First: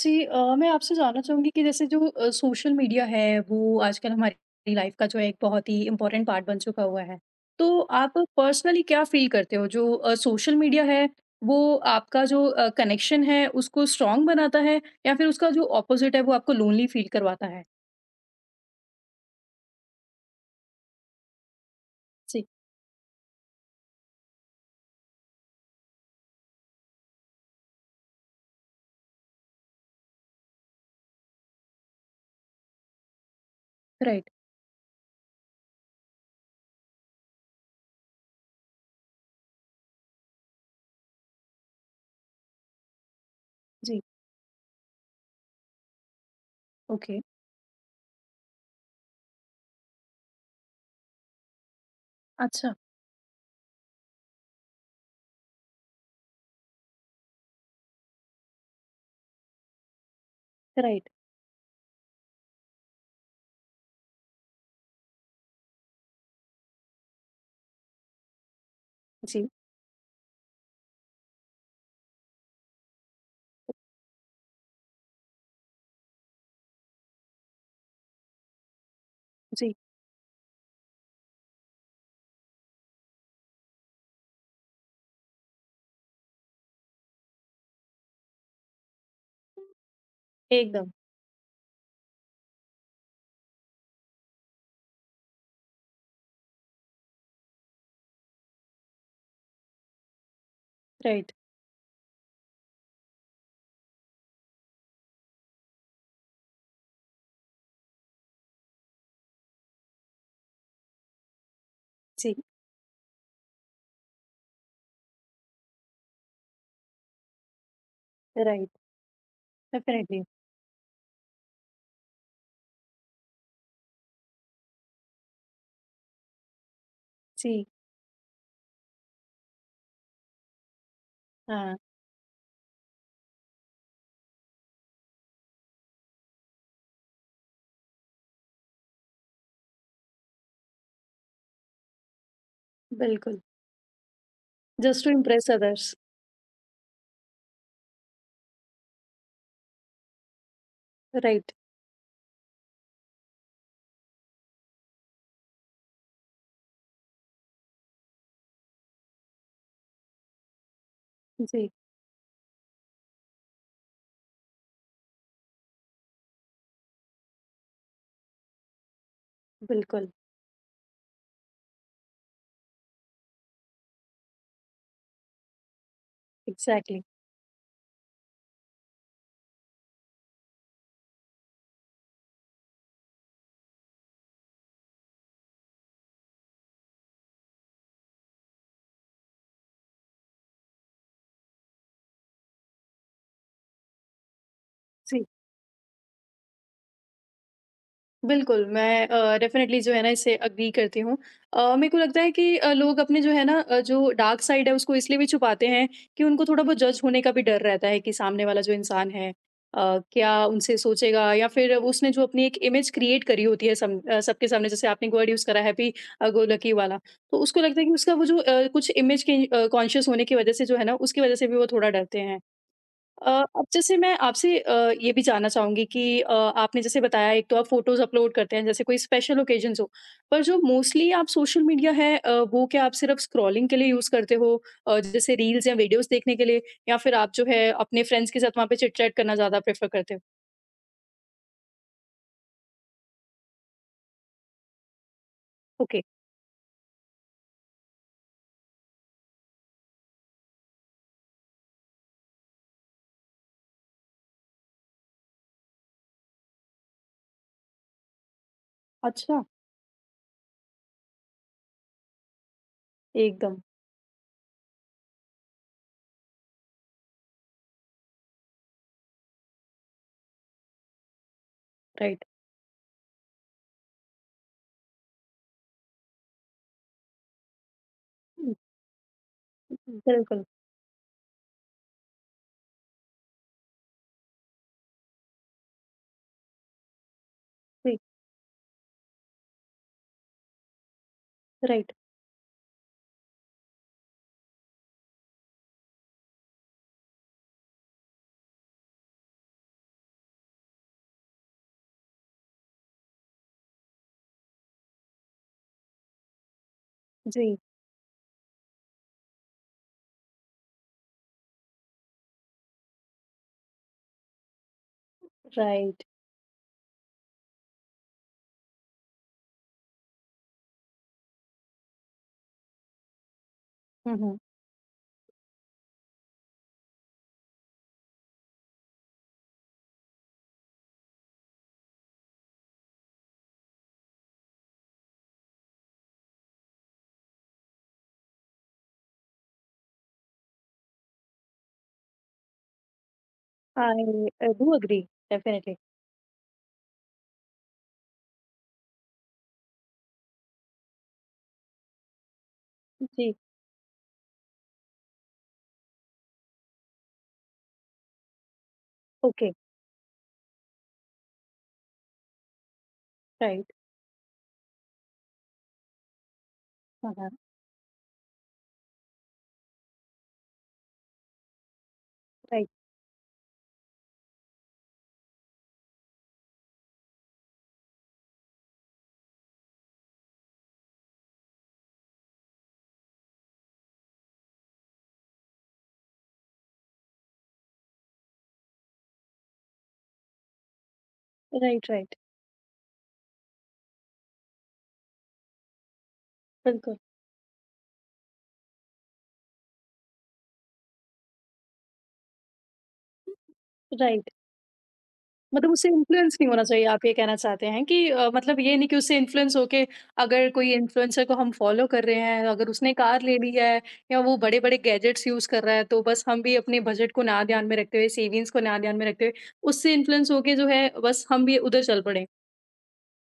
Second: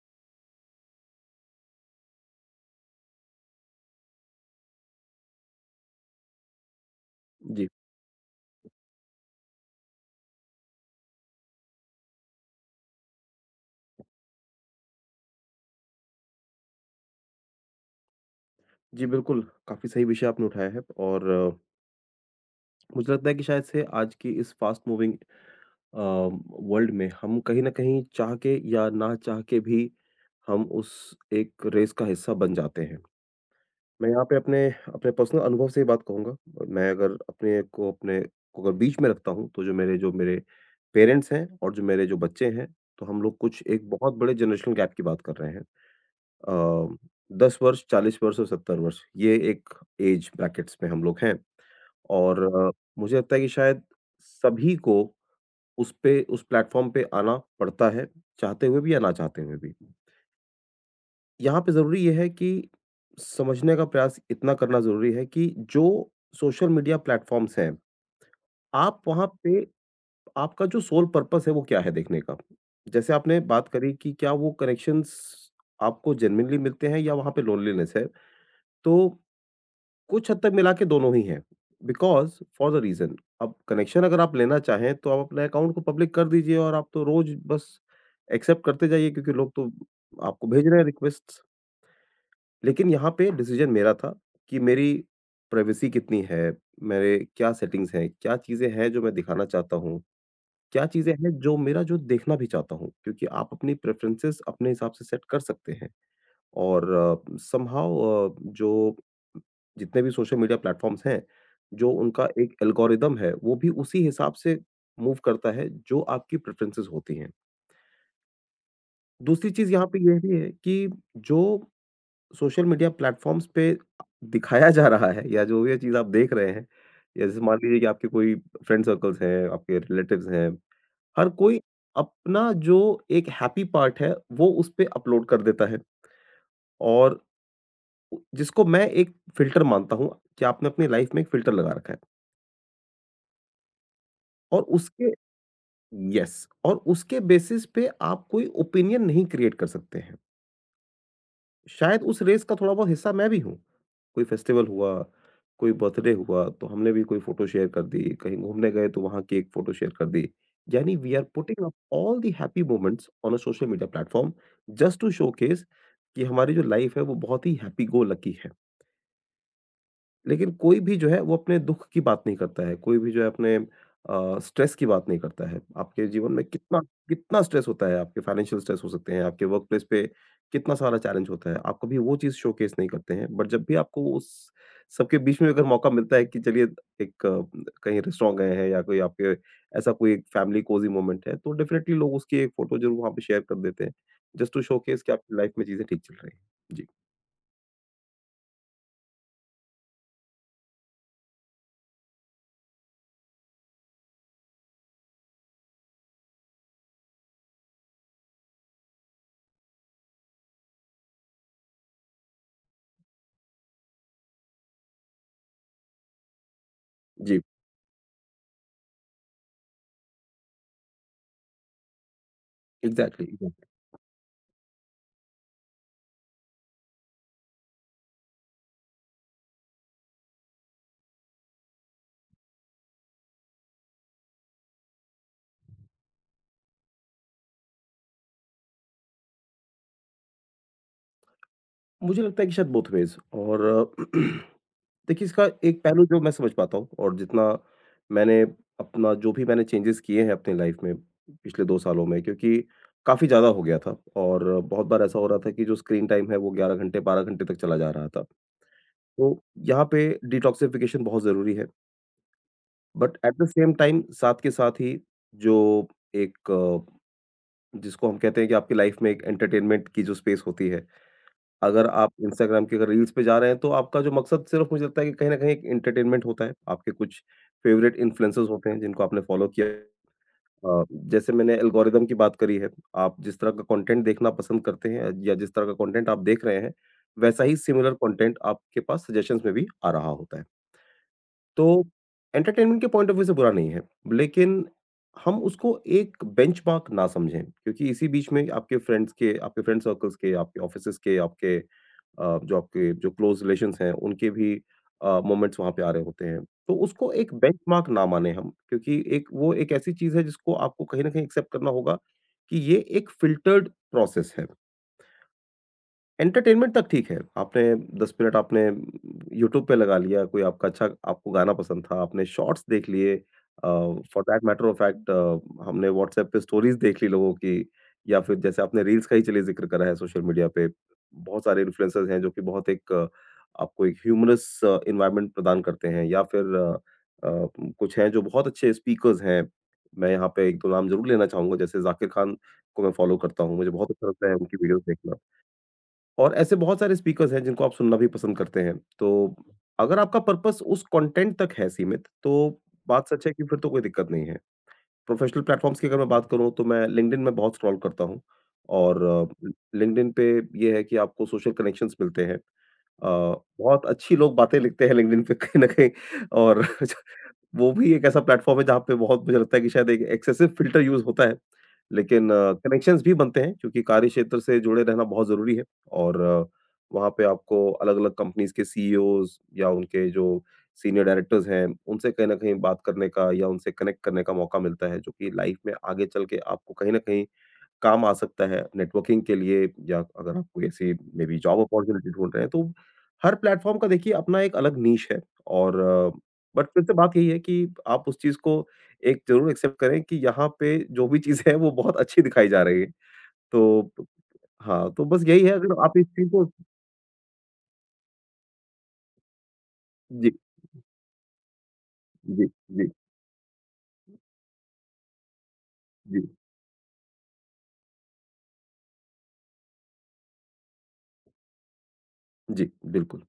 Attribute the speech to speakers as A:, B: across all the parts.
A: जी मैं आपसे जानना चाहूँगी कि जैसे जो सोशल मीडिया है वो आजकल हमारी लाइफ का जो है एक बहुत ही इम्पोर्टेंट पार्ट बन चुका हुआ है।
B: जी।
A: तो आप पर्सनली क्या फ़ील करते हो जो सोशल मीडिया है वो आपका जो कनेक्शन है उसको स्ट्रॉन्ग बनाता है या फिर उसका जो ऑपोज़िट है वो आपको लोनली फ़ील करवाता है?
B: जी, बिल्कुल, काफ़ी सही विषय आपने उठाया है और
A: जी।
B: मुझे लगता है कि शायद से आज की इस फ़ास्ट मूविंग अ, वर्ल्ड में हम कहीं न कहीं चाह के या ना चाह के भी हम उस एक रेस का हिस्सा बन जाते हैं। मैं यहाँ
A: राइट।
B: पे अपने अपने पर्सनल अनुभव से ये बात कहूँगा। मैं अगर अपने को अपने को अगर बीच में रखता हूँ, तो जो मेरे पेरेंट्स हैं और जो मेरे जो बच्चे हैं, तो हम लोग कुछ एक
A: जी।
B: बहुत बड़े जनरेशनल गैप की बात कर रहे हैं। अ,
A: ओके।
B: 10 वर्ष, 40 वर्ष और 70 वर्ष, ये एक ऐज ब्रैकेट्स में हम लोग हैं, और
A: अच्छा।
B: मुझे लगता है कि शायद सभी को उस प्लेटफ़ॉर्म पे आना पड़ता है, चाहते हुए भी या ना चाहते हुए भी।
A: राइट।
B: यहाँ पे ज़रूरी ये है कि समझने का प्रयास इतना करना ज़रूरी है कि जो सोशल मीडिया प्लेटफ़ॉर्म्स हैं, आप वहाँ
A: जी।
B: पे, आपका जो सोल पर्पस है वो क्या है देखने का? जैसे आपने बात करी कि क्या वो कनेक्शंस आपको जेनुइनली मिलते हैं, या वहाँ पे लोनलीनेस है? तो
A: जी।
B: कुछ हद तक मिला के दोनों ही हैं। बिकॉज़ फॉर द रीज़न, अब कनेक्शन अगर आप लेना चाहें, तो आप अपने अकाउंट को पब्लिक कर दीजिए और आप तो रोज़ बस एक्सेप्ट करते जाइए, क्योंकि लोग तो आपको भेज रहे हैं
A: एकदम।
B: रिक्वेस्ट्स। लेकिन यहाँ पे डिसीज़न मेरा था कि मेरी प्राइवेसी कितनी है? मेरे क्या सेटिंग्स हैं? क्या चीज़ें हैं जो मैं दिखाना चाहता हूँ? क्या चीज़ें हैं
A: राइट।
B: जो मेरा जो देखना भी चाहता हूँ? क्योंकि आप अपनी प्रेफ़रेंसेस अपने हिसाब से सेट कर सकते हैं। और समहाउ जो जितने भी सोशल मीडिया प्लेटफ़ॉर्म्स हैं, जो उनका
A: जी।
B: एक एल्गोरिदम है, वो भी उसी हिसाब से मूव करता है, जो आपकी प्रेफ़रेंसेस होती हैं।
A: राइट।
B: दूसरी चीज़ यहाँ पे ये
A: डेफ़िनिटली।
B: भी है कि जो सोशल मीडिया प्लेटफ़ॉर्म्स पे दिखाया जा रहा है या जो ये चीज़ आप देख रहे हैं, या जैसे मान
A: जी।
B: लीजिए कि आपके कोई फ्रेंड सर्कल्स हैं, आपके रिलेटिव्स हैं, हर कोई
A: हाँ।
B: अपना जो एक हैप्पी पार्ट है, वो उस पे अपलोड कर देता है, और जिसको मैं एक फ़िल्टर मानता हूँ कि आपने अपनी लाइफ़ में एक फ़िल्टर लगा रखा है,
A: बिल्कुल।
B: और
A: जस्ट टू
B: उसके
A: इम्प्रेस अदर्स।
B: यस, और उसके बेसिस पे आप कोई ओपिनियन नहीं क्रिएट कर सकते हैं।
A: राइट।
B: शायद उस रेस का थोड़ा-बहुत हिस्सा मैं भी हूँ। कोई फेस्टिवल हुआ, कोई बर्थडे हुआ, तो हमने भी कोई फ़ोटो शेयर कर दी, कहीं घूमने गए तो वहाँ की एक फ़ोटो शेयर कर दी। यानी वी आर पुटिंग
A: जी।
B: Up all the happy moments on a social media platform, just to showcase कि हमारी जो लाइफ़ है वो बहुत ही हैप्पी गो लकी है।
A: बिल्कुल।
B: लेकिन कोई भी जो है वो अपने दुःख की बात नहीं करता है, कोई भी जो है अपने स्ट्रेस की बात नहीं करता है। आपके जीवन में कितना
A: एग्ज़ैक्टली।
B: कितना स्ट्रेस होता है, आपके फाइनेंशियल स्ट्रेस हो सकते हैं, आपके वर्क प्लेस पे कितना सारा चैलेंज होता है, आप कभी वो चीज़ शोकेस नहीं करते हैं। बट जब भी आपको उस सबके बीच में अगर मौका मिलता है कि चलिए, कहीं रेस्टोरेंट गए हैं, या कोई आपके ऐसा कोई फैमिली कोज़ी मोमेंट है, तो डेफिनिटली लोग उसकी एक फ़ोटो ज़रूर वहाँ पे शेयर कर देते हैं, जस्ट टू शोकेस कि
A: जी,
B: आपकी लाइफ में चीज़ें ठीक चल रही हैं। जी,
A: बिल्कुल मैं डेफ़िनेटली जो है ना इससे एग्री करती हूँ। मेरे को लगता है कि लोग अपने जो है ना जो डार्क साइड है उसको इसलिए भी छुपाते हैं कि उनको थोड़ा बहुत जज होने का भी डर रहता है कि सामने वाला जो इंसान है क्या उनसे सोचेगा या फिर उसने जो अपनी एक इमेज क्रिएट करी होती है सम सबके सामने जैसे आपने वर्ड यूज़ करा हैप्पी गो लकी वाला। तो
B: जी।
A: उसको लगता है कि उसका वो जो कुछ इमेज के कॉन्शियस होने की वज़ह से जो है ना उसकी वज़ह से भी वो थोड़ा डरते हैं। अ,
B: एग्ज़ैक्टली।
A: अब जैसे मैं आपसे ये भी जानना चाहूँगी कि आपने जैसे बताया एक तो आप फ़ोटोज़ अपलोड करते हैं जैसे कोई स्पेशल ओकेज़न्स हो, पर जो मोस्टली आप सोशल मीडिया है वो क्या आप सिर्फ़ स्क्रॉलिंग के लिए यूज़ करते हो जैसे रील्स या वीडियोज़ देखने के लिए या फिर आप जो है अपने फ्रेंड्स के साथ वहाँ पे चिट-चैट करना ज़्यादा प्रेफ़र करते हो?
B: मुझे लगता है कि शायद बोथ वेज़, और देखिए, इसका एक
A: ओके।
B: पहलू जो मैं समझ पाता हूँ, और जितना मैंने अपना जो भी मैंने चेंजेस किए हैं अपनी लाइफ में पिछले 2 सालों में, क्योंकि काफ़ी ज़्यादा हो गया था और बहुत बार ऐसा हो रहा था कि जो स्क्रीन टाइम है वो 11 घंटे, 12 घंटे तक चला जा रहा था। तो
A: अच्छा।
B: यहाँ पे डिटॉक्सिफ़िकेशन बहुत ज़रूरी है, बट एट द
A: एकदम।
B: सेम टाइम, साथ के साथ ही जो एक अ, जिसको हम कहते हैं कि आपकी लाइफ में एक एंटरटेनमेंट की जो स्पेस होती है, अगर आप
A: राइट।
B: इंस्टाग्राम की अगर रील्स पे जा रहे हैं, तो आपका जो मकसद, सिर्फ़ मुझे लगता है कि कहीं न कहीं एक एंटरटेनमेंट होता है। आपके कुछ फ़ेवरेट इन्फ्लुएंसर्स
A: हुँ,
B: होते हैं जिनको आपने फ़ॉलो किया
A: हुँ। बिल्कुल।
B: अ, जैसे मैंने एल्गोरिदम की बात करी है, आप जिस तरह का कंटेंट देखना पसंद करते हैं या जिस तरह का कंटेंट आप देख रहे हैं, वैसा ही सिमिलर
A: जी।
B: कंटेंट आपके पास सजेशंस में भी आ रहा होता है। तो
A: राइट।
B: एंटरटेनमेंट के पॉइंट ऑफ व्यू से बुरा नहीं है, लेकिन हम उसको एक बेंचमार्क ना समझें, क्योंकि इसी बीच में आपके फ्रेंड सर्कल्स के, आपके ऑफिसेज़ के, आपके जो क्लोज़ रिलेशंस हैं, उनके भी मोमेंट्स वहाँ पे आ रहे होते हैं। तो उसको एक
A: जी।
B: बेंचमार्क ना माने हम, क्योंकि एक ऐसी चीज़ है जिसको आपको कहीं न कहीं एक्सेप्ट करना होगा कि ये एक फ़िल्टर्ड प्रोसेस है।
A: राइट।
B: एंटरटेनमेंट तक ठीक है। आपने 10 मिनट आपने यूट्यूब पे लगा लिया, कोई आपका अच्छा आपको गाना पसंद था, आपने शॉर्ट्स देख लिए uh,
A: hmm,
B: for
A: hmm.
B: That matter of fact, हमने व्हाट्सएप पे स्टोरीज़ देख ली लोगों की, या फिर जैसे आपने रील्स का ही चलिए ज़िक्र करा है सोशल मीडिया पे। बहुत सारे इन्फ्लुएंसर्स हैं जो कि आपको एक ह्यूमरस एनवायरनमेंट प्रदान करते हैं, या फिर अ, कुछ हैं जो बहुत अच्छे स्पीकर्स हैं। मैं यहाँ पे 1-2 नाम ज़रूर लेना चाहूँगा, जैसे ज़ाकिर खान को मैं फ़ॉलो करता हूँ। मुझे बहुत अच्छा
A: आई
B: लगता है उनकी
A: डू
B: वीडियोज़
A: एग्री।
B: देखना।
A: डेफ़िनिटली।
B: और ऐसे बहुत सारे स्पीकर्स हैं जिनको आप सुनना भी पसंद करते हैं। तो अगर आपका पर्पस उस कंटेंट तक है सीमित, तो बात सच है
A: जी।
B: कि फिर तो कोई दिक्कत नहीं है। प्रोफेशनल प्लेटफ़ॉर्म्स की अगर मैं बात करूँ, तो मैं लिंक्डइन में बहुत स्क्रॉल करता हूँ, और
A: ओके।
B: लिंक्डइन पे ये है कि आपको सोशल कनेक्शंस मिलते हैं। Uh,
A: right.
B: बहुत अच्छी लोग बातें लिखते हैं लिंक्डइन पे कहीं न कहीं, और
A: हाँ, हाँ।
B: वो भी एक ऐसा प्लेटफ़ॉर्म है जहाँ पे बहुत, मुझे लगता है कि शायद एक एक्सेसिव फ़िल्टर यूज़ होता है। लेकिन
A: राइट,
B: कनेक्शंस भी बनते हैं, क्योंकि कार्य क्षेत्र से जुड़े रहना बहुत ज़रूरी है, और वहाँ पे आपको अलग-अलग कंपनीज़ के सीईओज़ या उनके जो सीनियर डायरेक्टर्स हैं, उनसे कहीं न कहीं बात करने का या उनसे कनेक्ट करने का मौका मिलता है, जो कि लाइफ़ में आगे चल के आपको कहीं न कहीं काम आ सकता है नेटवर्किंग के लिए, या अगर आप कोई ऐसी maybe job
A: right.
B: Opportunity
A: right.
B: ढूँढ रहे हैं, तो हर प्लेटफ़ॉर्म का देखिए अपना एक अलग नीश है, और बट फिर से
A: बिल्कुल।
B: बात यही है कि आप उस चीज़ को एक ज़रूर एक्सेप्ट करें कि यहाँ पे जो भी चीज़ है वो बहुत अच्छी दिखाई जा रही है। तो
A: राइट।
B: हाँ, तो बस यही है,
A: मतलब
B: अगर
A: उससे
B: आप इस चीज़
A: इन्फ्लुएंस
B: को।
A: नहीं होना चाहिए आप ये कहना चाहते हैं कि मतलब ये नहीं कि उससे इन्फ्लुएंस होके
B: जी,
A: अगर कोई इन्फ्लुएंसर को हम फॉलो कर रहे
B: जी,
A: हैं, अगर
B: जी,
A: उसने कार ले ली है या वो बड़े-बड़े गैजेट्स यूज़ कर रहा है, तो
B: जी,
A: बस हम भी अपने बजट को ना ध्यान में रखते हुए, सेविंग्स को ना ध्यान में रखते हुए, उससे इन्फ्लुएंस होके जो है बस हम भी उधर चल पड़े।
B: जी, बिल्कुल।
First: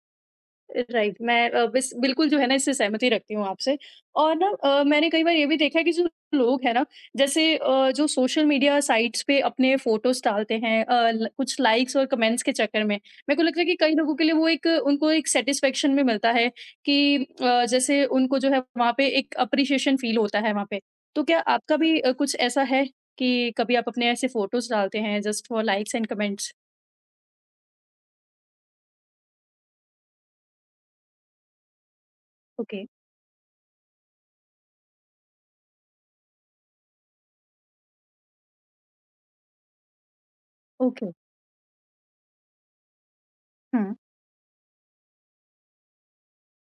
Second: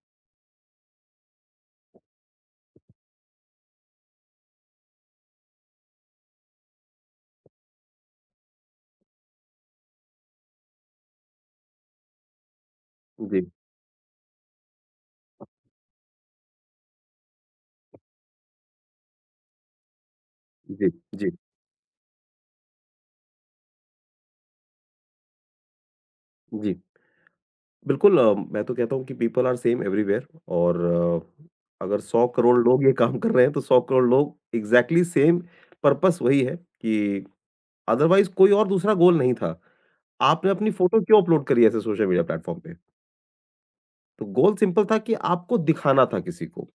A: राइट। मैं अ, बिस बिल्कुल जो है ना इससे सहमति रखती हूँ आपसे और ना मैंने कई बार ये भी देखा है कि जो लोग हैं ना जैसे जो सोशल मीडिया साइट्स पे अपने फोटोज़ डालते हैं अ, ल कुछ लाइक्स और कमेंट्स के चक्कर में, मेरे
B: जी,
A: को लगता है कि कई लोगों के लिए वो एक उनको एक सैटिस्फैक्शन भी मिलता है कि जैसे उनको जो है वहाँ पे एक एप्रिसिएशन फ़ील होता है वहाँ पे।
B: जी,
A: तो
B: जी,
A: क्या आपका भी कुछ ऐसा है कि कभी आप अपने ऐसे फोटोज़ डालते हैं just for likes and comments?
B: जी। बिल्कुल, मैं तो कहता हूँ कि पीपल आर सेम एवरीवेयर, और अगर 100 करोड़
A: ओके।
B: लोग ये काम कर रहे हैं, तो 100 करोड़ लोग एग्जैक्टली सेम पर्पस। वही है कि अदरवाइज कोई और दूसरा गोल नहीं था। आपने अपनी फोटो
A: ओके।
B: क्यों अपलोड करी ऐसे सोशल मीडिया प्लेटफॉर्म पे?
A: हाँ।
B: तो गोल सिंपल था कि आपको दिखाना था किसी को।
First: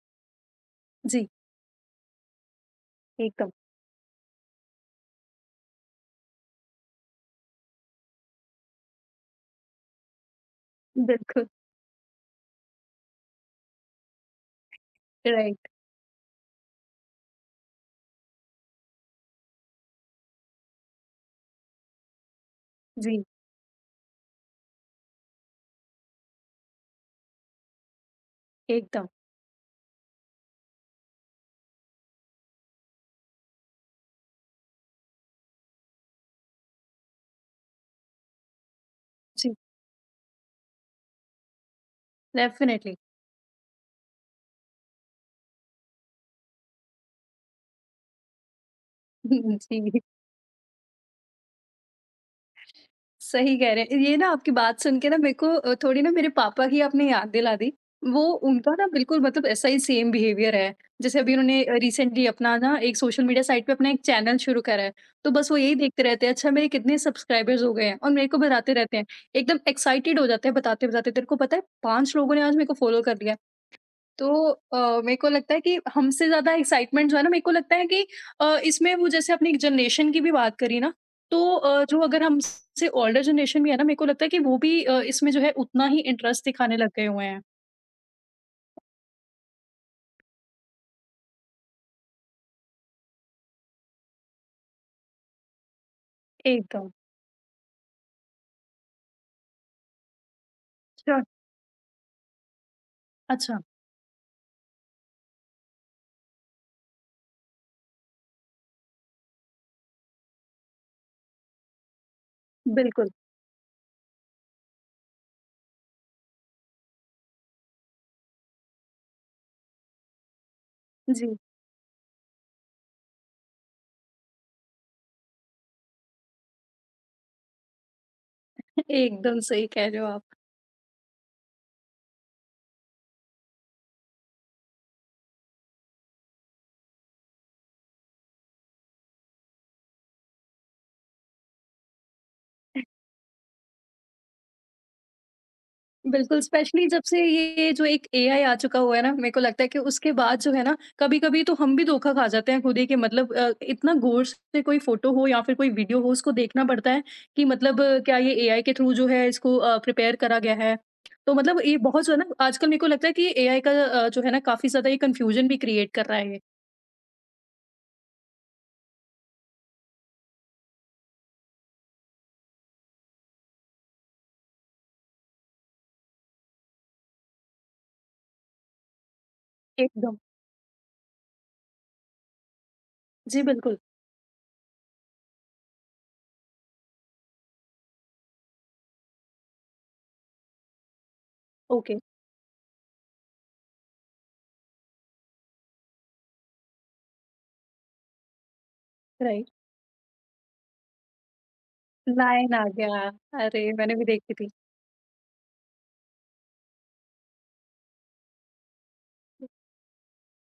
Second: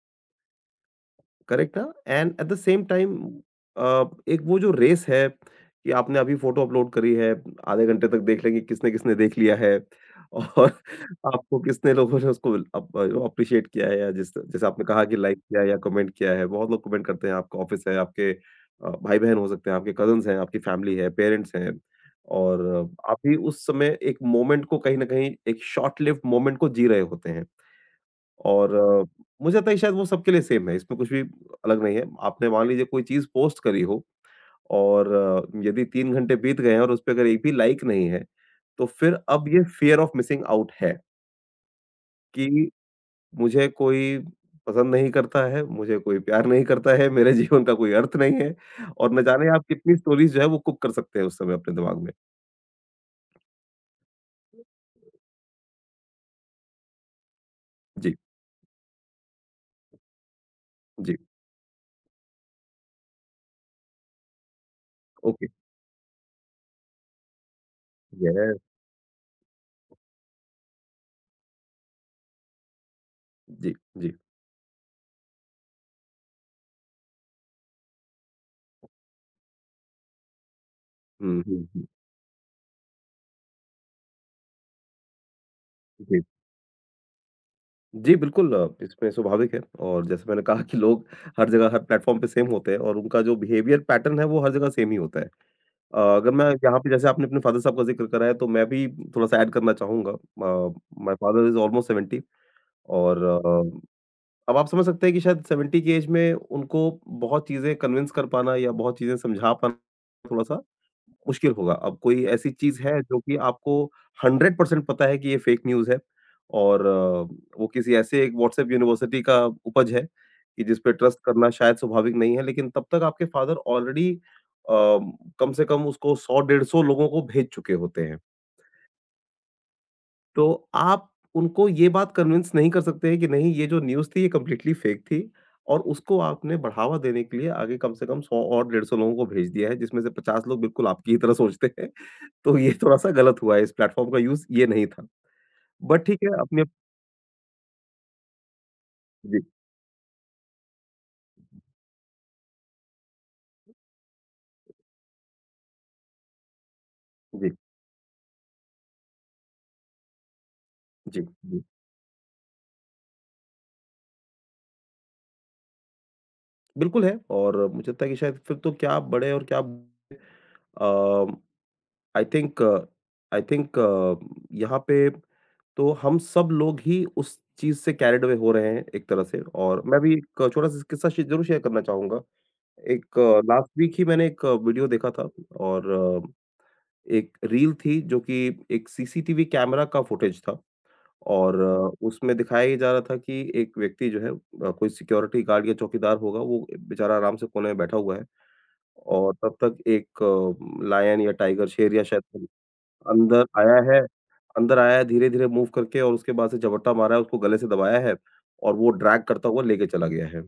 A: जी।
B: करेक्ट ना? And at the same time
A: एकदम।
B: अ, एक वो जो रेस है कि आपने अभी फ़ोटो अपलोड करी है, आधे घंटे तक देख लेंगे किसने-किसने देख लिया है, और
A: बिल्कुल।
B: आपको कितने लोगों ने उसको अप अप्रिशिएट किया है, या जिस जैसे आपने कहा कि लाइक किया
A: राइट।
B: है या कमेंट किया है। बहुत लोग कमेंट करते हैं, आपका ऑफ़िस है, भाई-बहन हो सकते हैं, आपके कज़िन्स हैं, आपकी फैमिली है, पेरेंट्स हैं, और आप
A: जी।
B: भी उस समय एक मोमेंट को, कहीं न कहीं एक शॉर्ट लिव्ड मोमेंट को जी रहे होते हैं। और
A: एकदम।
B: मुझे लगता है कि शायद वो सबके लिए सेम है, इसमें कुछ भी अलग नहीं है। आपने मान लीजिए कोई चीज़ पोस्ट करी हो, और यदि 3 घंटे बीत गए हैं और उसपे अगर एक भी लाइक नहीं है, तो फिर अब
A: जी।
B: ये फ़ियर ऑफ मिसिंग आउट है कि
A: डेफ़िनेटली।
B: मुझे कोई पसंद नहीं करता है, मुझे कोई प्यार नहीं करता है, मेरे जीवन का कोई अर्थ नहीं है, और न जाने आप कितनी
A: जी।
B: स्टोरीज़ जो है वो कुक कर सकते हैं उस समय अपने दिमाग में।
A: सही कह रहे हैं। ये ना आपकी बात सुन के ना मेरे को थोड़ी ना मेरे पापा की आपने याद दिला दी।
B: जी,
A: वो उनका ना बिल्कुल मतलब ऐसा ही सेम बिहेवियर है।
B: जी,
A: जैसे अभी उन्होंने रिसेंटली अपना ना एक सोशल मीडिया साइट पे अपना एक चैनल शुरू करा है। तो
B: ओके।
A: बस वो यही देखते रहते हैं, अच्छा मेरे कितने सब्सक्राइबर्स हो गए हैं और मेरे को
B: यस,
A: बताते रहते हैं। एकदम एक्साइटेड हो जाते हैं बताते-बताते, तेरे को पता है 5 लोगों ने आज मेरे को फ़ॉलो कर लिया। है।
B: जी, जी।
A: तो मेरे को लगता है कि हमसे ज़्यादा एक्साइटमेंट जो है ना मेरे को लगता है कि इसमें वो जैसे आपने एक जनरेशन की भी बात करी ना
B: हुँ,
A: तो
B: हुँ, हुँ।
A: जो अगर हमसे ओल्डर जनरेशन भी है ना मेरे को लगता है कि वो भी इसमें जो है उतना ही
B: जी।
A: इंटरेस्ट दिखाने लग गए हुए हैं।
B: जी, बिल्कुल, इसमें स्वाभाविक है, और जैसे मैंने कहा कि लोग हर जगह, हर प्लेटफ़ॉर्म पे सेम होते हैं, और उनका जो बिहेवियर पैटर्न है, वो हर जगह सेम ही होता है। अगर मैं यहाँ
A: एकदम।
B: पे, जैसे आपने अपने फ़ादर साहब का ज़िक्र कराया, तो मैं भी थोड़ा-सा ऐड करना चाहूँगा। My
A: sure.
B: Father is almost 70, और
A: अच्छा।
B: अ, अब आप समझ सकते हैं कि शायद 70 की एज में उनको बहुत चीज़ें कन्विंस कर पाना या बहुत चीज़ें समझा पाना थोड़ा-सा मुश्किल होगा। अब कोई ऐसी चीज़ है
A: बिल्कुल।
B: जो कि आपको 100% पता है कि ये फेक न्यूज़ है, और वो किसी ऐसे एक व्हाट्सएप यूनिवर्सिटी का उपज है कि जिस पे ट्रस्ट
A: जी।
B: करना शायद स्वाभाविक नहीं है, लेकिन तब तक आपके फादर ऑलरेडी अ, कम से कम उसको 100 डेढ़ 100 लोगों को भेज चुके होते हैं।
A: एकदम सही कह रहे हो आप।
B: तो आप उनको ये बात कन्विंस नहीं कर सकते हैं कि नहीं ये जो न्यूज़ थी ये कंप्लीटली फेक थी और उसको आपने बढ़ावा देने के लिए आगे कम से कम 100 और 150 लोगों को भेज दिया है, जिसमें से 50 लोग बिल्कुल आपकी ही तरह सोचते हैं। तो ये थोड़ा-सा गलत हुआ है, इस प्लेटफ़ॉर्म का यूज़ ये नहीं था। बट ठीक है
A: बिल्कुल,
B: अपने।
A: स्पेशली जब से ये जो एक एआई आ चुका हुआ है ना, मेरे
B: जी,
A: को लगता है कि उसके बाद जो है ना, कभी-कभी तो हम भी धोखा खा जाते हैं खुद ही कि मतलब इतना गौर से कोई फ़ोटो हो या फिर कोई वीडियो हो, उसको देखना पड़ता है कि
B: जी,
A: मतलब क्या ये एआई के थ्रू जो है इसको प्रिपेयर करा गया है।
B: जी,
A: तो मतलब
B: जी।
A: ये बहुत जो है ना आजकल मेरे को लगता है कि एआई का जो है ना काफ़ी ज़्यादा ये कन्फ्यूज़न भी क्रिएट कर रहा है ये।
B: बिल्कुल है और मुझे लगता है कि शायद फिर तो क्या बड़े और क्या, अ, आई थिंक आई थिंक यहाँ पे तो हम सब लोग ही उस चीज़ से कैरिड अवे हो रहे हैं एक तरह से, और मैं भी
A: एकदम।
B: एक छोटा-सा किस्सा शे ज़रूर शेयर करना चाहूँगा। एक
A: जी,
B: लास्ट
A: बिल्कुल।
B: वीक ही मैंने एक वीडियो देखा था और एक रील थी जो कि एक सीसीटीवी कैमरा का फुटेज था, और
A: ओके।
B: उसमें दिखाया ये जा रहा था कि एक व्यक्ति जो है, कोई सिक्योरिटी गार्ड या चौकीदार होगा, वो बेचारा आराम से कोने में बैठा हुआ है, और
A: राइट।
B: तब तक एक लायन या टाइगर शेर या शायद
A: लायन आ गया।
B: अंदर
A: अरे!
B: आया
A: मैंने
B: है
A: भी देखी थी।
B: अंदर आया है धीरे-धीरे मूव करके, और उसके बाद से झपट्टा मारा है, उसको गले से दबाया है और वो ड्रैग करता हुआ लेके चला गया है।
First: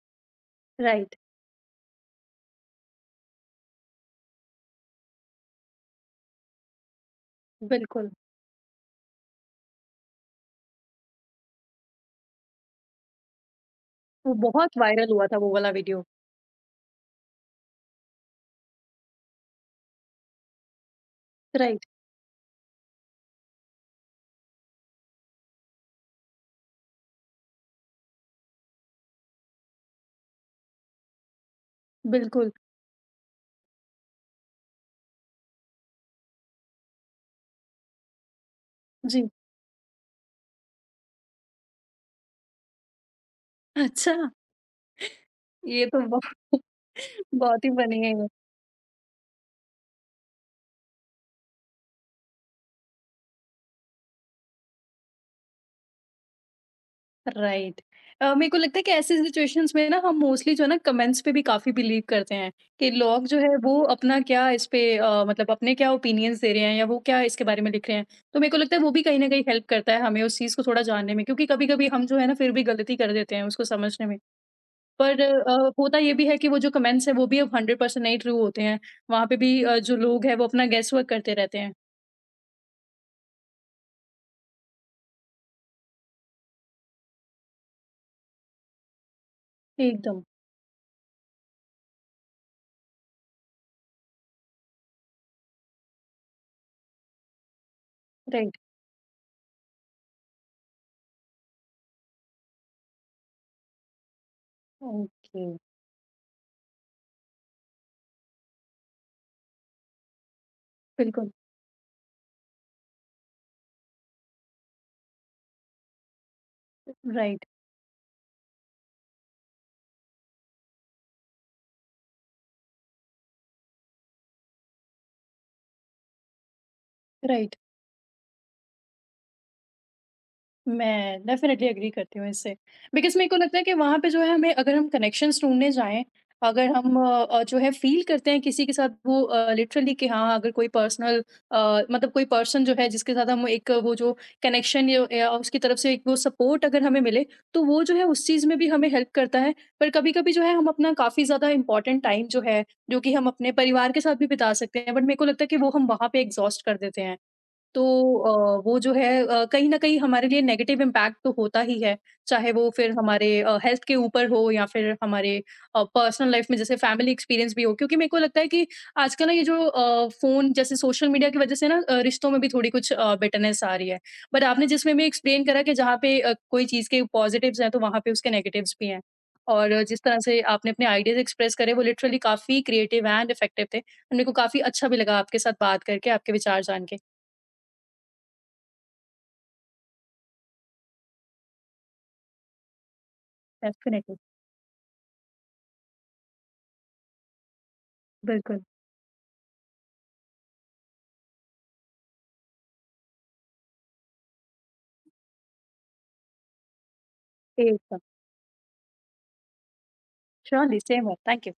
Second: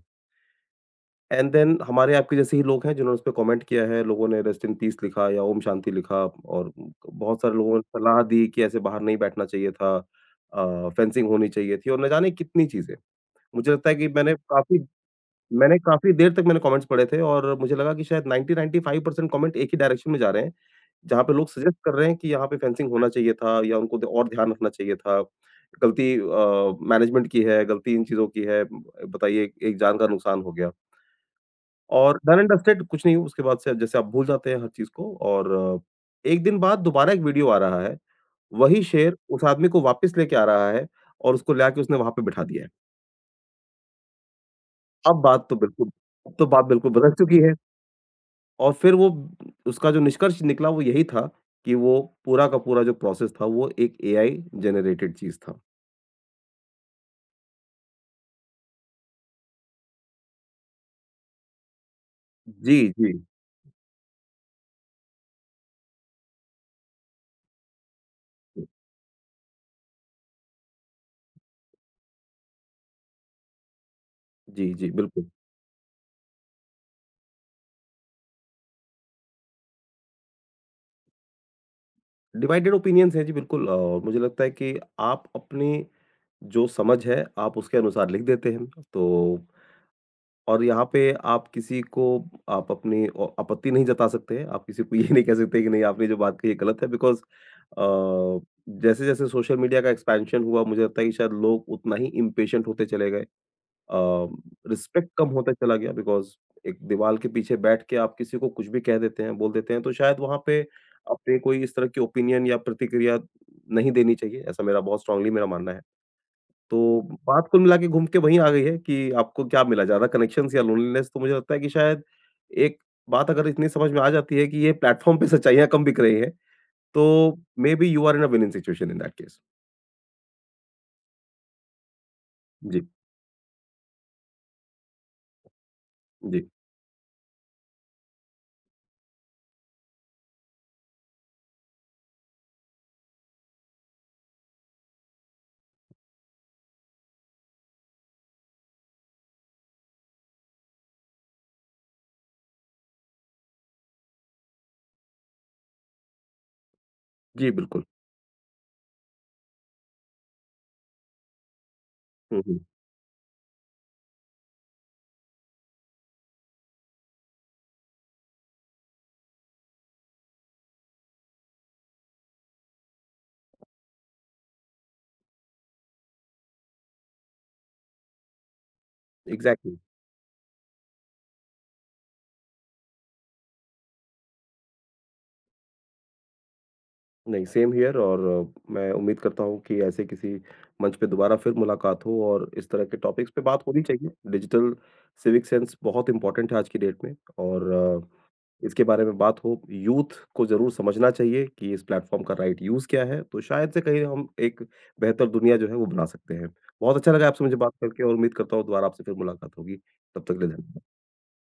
A: राइट।
B: एंड देन हमारे आपके जैसे ही लोग हैं जिन्होंने उसपे कमेंट किया है, लोगों ने रेस्ट इन पीस लिखा या ओम शांति लिखा, और बहुत सारे लोगों ने
A: बिल्कुल।
B: सलाह दी कि ऐसे बाहर नहीं बैठना चाहिए था। फेंसिंग होनी चाहिए थी और न जाने कितनी चीज़ें। मुझे लगता है कि मैंने
A: वो बहुत
B: काफ़ी
A: वायरल हुआ था वो वाला
B: मैंने
A: वीडियो।
B: काफ़ी देर तक मैंने कमेंट्स पढ़े थे और मुझे लगा कि शायद 90-95% कमेंट एक ही डायरेक्शन में जा रहे हैं। जहाँ पे लोग सजेस्ट
A: राइट।
B: कर रहे हैं कि यहाँ पे फेंसिंग होना चाहिए था या उनको द और ध्यान रखना चाहिए था। गलती मैनेजमेंट की है, गलती इन चीज़ों की है, बताइए एक एक जान का नुकसान हो गया। और डन एंड
A: बिल्कुल।
B: डस्टेड कुछ नहीं उसके बाद से, जैसे आप भूल जाते हैं हर चीज़ को, और 1 दिन बाद दोबारा एक वीडियो आ रहा है, वही शेर
A: जी।
B: उस आदमी को वापस लेके आ रहा है और उसको ला के उसने वहाँ पे बिठा दिया है।
A: अच्छा।
B: अब बात तो
A: ये
B: बिल्कुल
A: तो
B: अब तो
A: बहुत
B: बात बिल्कुल बदल चुकी है।
A: बहुत ही बढ़िया है।
B: और फिर वो, उसका जो निष्कर्ष निकला वो यही था कि वो पूरा का पूरा जो प्रोसेस था वो एक एआई जनरेटेड चीज़ था।
A: राइट। मेरे को लगता है कि ऐसे सिचुएशंस में ना हम मोस्टली जो है ना कमेंट्स पे भी काफ़ी बिलीव करते हैं
B: जी,
A: कि
B: जी।
A: लोग जो है वो अपना क्या इस पे मतलब अपने क्या ओपिनियंस दे रहे हैं या वो क्या इसके बारे में लिख रहे हैं। तो मेरे को लगता है वो भी कहीं न कहीं हेल्प करता है हमें उस चीज़ को थोड़ा जानने में क्योंकि कभी-कभी हम जो है ना फिर भी गलती कर देते हैं उसको समझने में।
B: जी, जी,
A: पर
B: बिल्कुल।
A: होता ये भी है कि वो जो कमेंट्स हैं वो भी अब 100% नहीं ट्रू होते हैं। वहाँ पे भी जो लोग हैं वो अपना गेस वर्क करते रहते हैं।
B: डिवाइडेड ओपिनियंस हैं जी, बिल्कुल। मुझे लगता है कि आप अपनी जो समझ है आप उसके अनुसार लिख देते हैं। तो
A: एकदम।
B: और यहाँ पे आप किसी को आप अपनी आपत्ति नहीं जता सकते। आप किसी को ये नहीं कह सकते कि नहीं, आपने जो बात कही है गलत है, बिकॉज़ अ,
A: राइट।
B: जैसे-जैसे सोशल मीडिया का एक्सपेंशन हुआ, मुझे लगता है कि शायद लोग उतना ही इम्पेशेंट होते चले गए। अ, रिस्पेक्ट कम
A: ओके।
B: होता चला गया, बिकॉज़ एक दीवार के पीछे बैठ के आप किसी को कुछ भी कह देते हैं, बोल देते हैं, तो शायद वहाँ पे
A: बिल्कुल।
B: अपने कोई इस तरह की ओपिनियन या प्रतिक्रिया नहीं देनी चाहिए, ऐसा मेरा बहुत स्ट्रांगली मेरा मानना है। तो
A: राइट,
B: बात कुल मिला के घूम के वहीं आ गई है कि आपको क्या मिला, ज़्यादा कनेक्शंस या लोनलीनेस, तो मुझे लगता है कि शायद एक बात अगर इतनी समझ में आ जाती है कि ये प्लेटफ़ॉर्म पे सच्चाइयाँ कम बिक रही हैं, तो
A: right.
B: Maybe you are in a winning situation in that case.
A: मैं डेफ़िनेटली एग्री करती हूँ इससे।
B: जी,
A: बिकॉज़ मेरे को लगता है कि वहाँ पे जो है हमें अगर हम कनेक्शंस ढूँढने जाएँ,
B: जी।
A: अगर हम जो है फ़ील करते हैं किसी के साथ वो लिटरली कि हाँ, अगर कोई पर्सनल मतलब कोई पर्सन जो है जिसके साथ हम एक वो जो कनेक्शन य या उसकी तरफ से एक वो सपोर्ट अगर हमें मिले, तो वो जो है उस चीज़ में भी हमें हेल्प करता है। पर कभी-कभी जो है हम अपना काफ़ी ज़्यादा इम्पोर्टेंट टाइम जो है, जो कि हम अपने परिवार के साथ भी बिता सकते हैं, बट मेरे को लगता है कि वो हम वहाँ पे एग्ज़ॉस्ट कर देते हैं।
B: जी,
A: तो
B: बिल्कुल।
A: वो जो है कहीं न कहीं हमारे लिए नेगेटिव इम्पैक्ट तो होता ही है,
B: हुँ,
A: चाहे
B: हुँ।
A: वो फिर हमारे हेल्थ के ऊपर हो या फिर हमारे पर्सनल लाइफ़ में जैसे फैमिली एक्सपीरियंस भी हो। क्योंकि मेरे को लगता है कि आजकल ना ये जो फ़ोन जैसे सोशल मीडिया की वज़ह से ना रिश्तों में भी थोड़ी कुछ बिटरनेस आ रही है। बट आपने जिसमें भी एक्सप्लेन करा कि जहाँ पे कोई चीज़ के पॉज़िटिव्स हैं, तो वहाँ पे उसके नेगेटिव्स भी हैं। और
B: एग्ज़ैक्टली।
A: जिस तरह से आपने अपने आइडियाज़ एक्सप्रेस करे वो लिटरली काफ़ी क्रिएटिव एंड इफ़ेक्टिव थे। मेरे को काफ़ी अच्छा भी लगा आपके साथ बात करके, आपके विचार जान के।
B: नहीं, सेम हियर, और मैं उम्मीद करता हूँ कि ऐसे किसी मंच पे दोबारा फिर मुलाकात हो और इस तरह के टॉपिक्स पे बात होनी चाहिए।
A: Definitely,
B: डिजिटल सिविक सेंस बहुत इम्पोर्टेंट है आज की डेट में और
A: absolutely.
B: इसके बारे में बात हो। यूथ को ज़रूर समझना चाहिए कि इस प्लेटफ़ॉर्म का राइट यूज़ क्या है, तो शायद से कहीं हम एक बेहतर दुनिया जो है वो बना सकते हैं। बहुत अच्छा लगा आपसे मुझे बात
A: Yes,
B: करके, और उम्मीद करता हूँ दोबारा आपसे फिर मुलाकात होगी। तब तक के लिए
A: sure. Only
B: धन्यवाद।
A: same one. Thank you.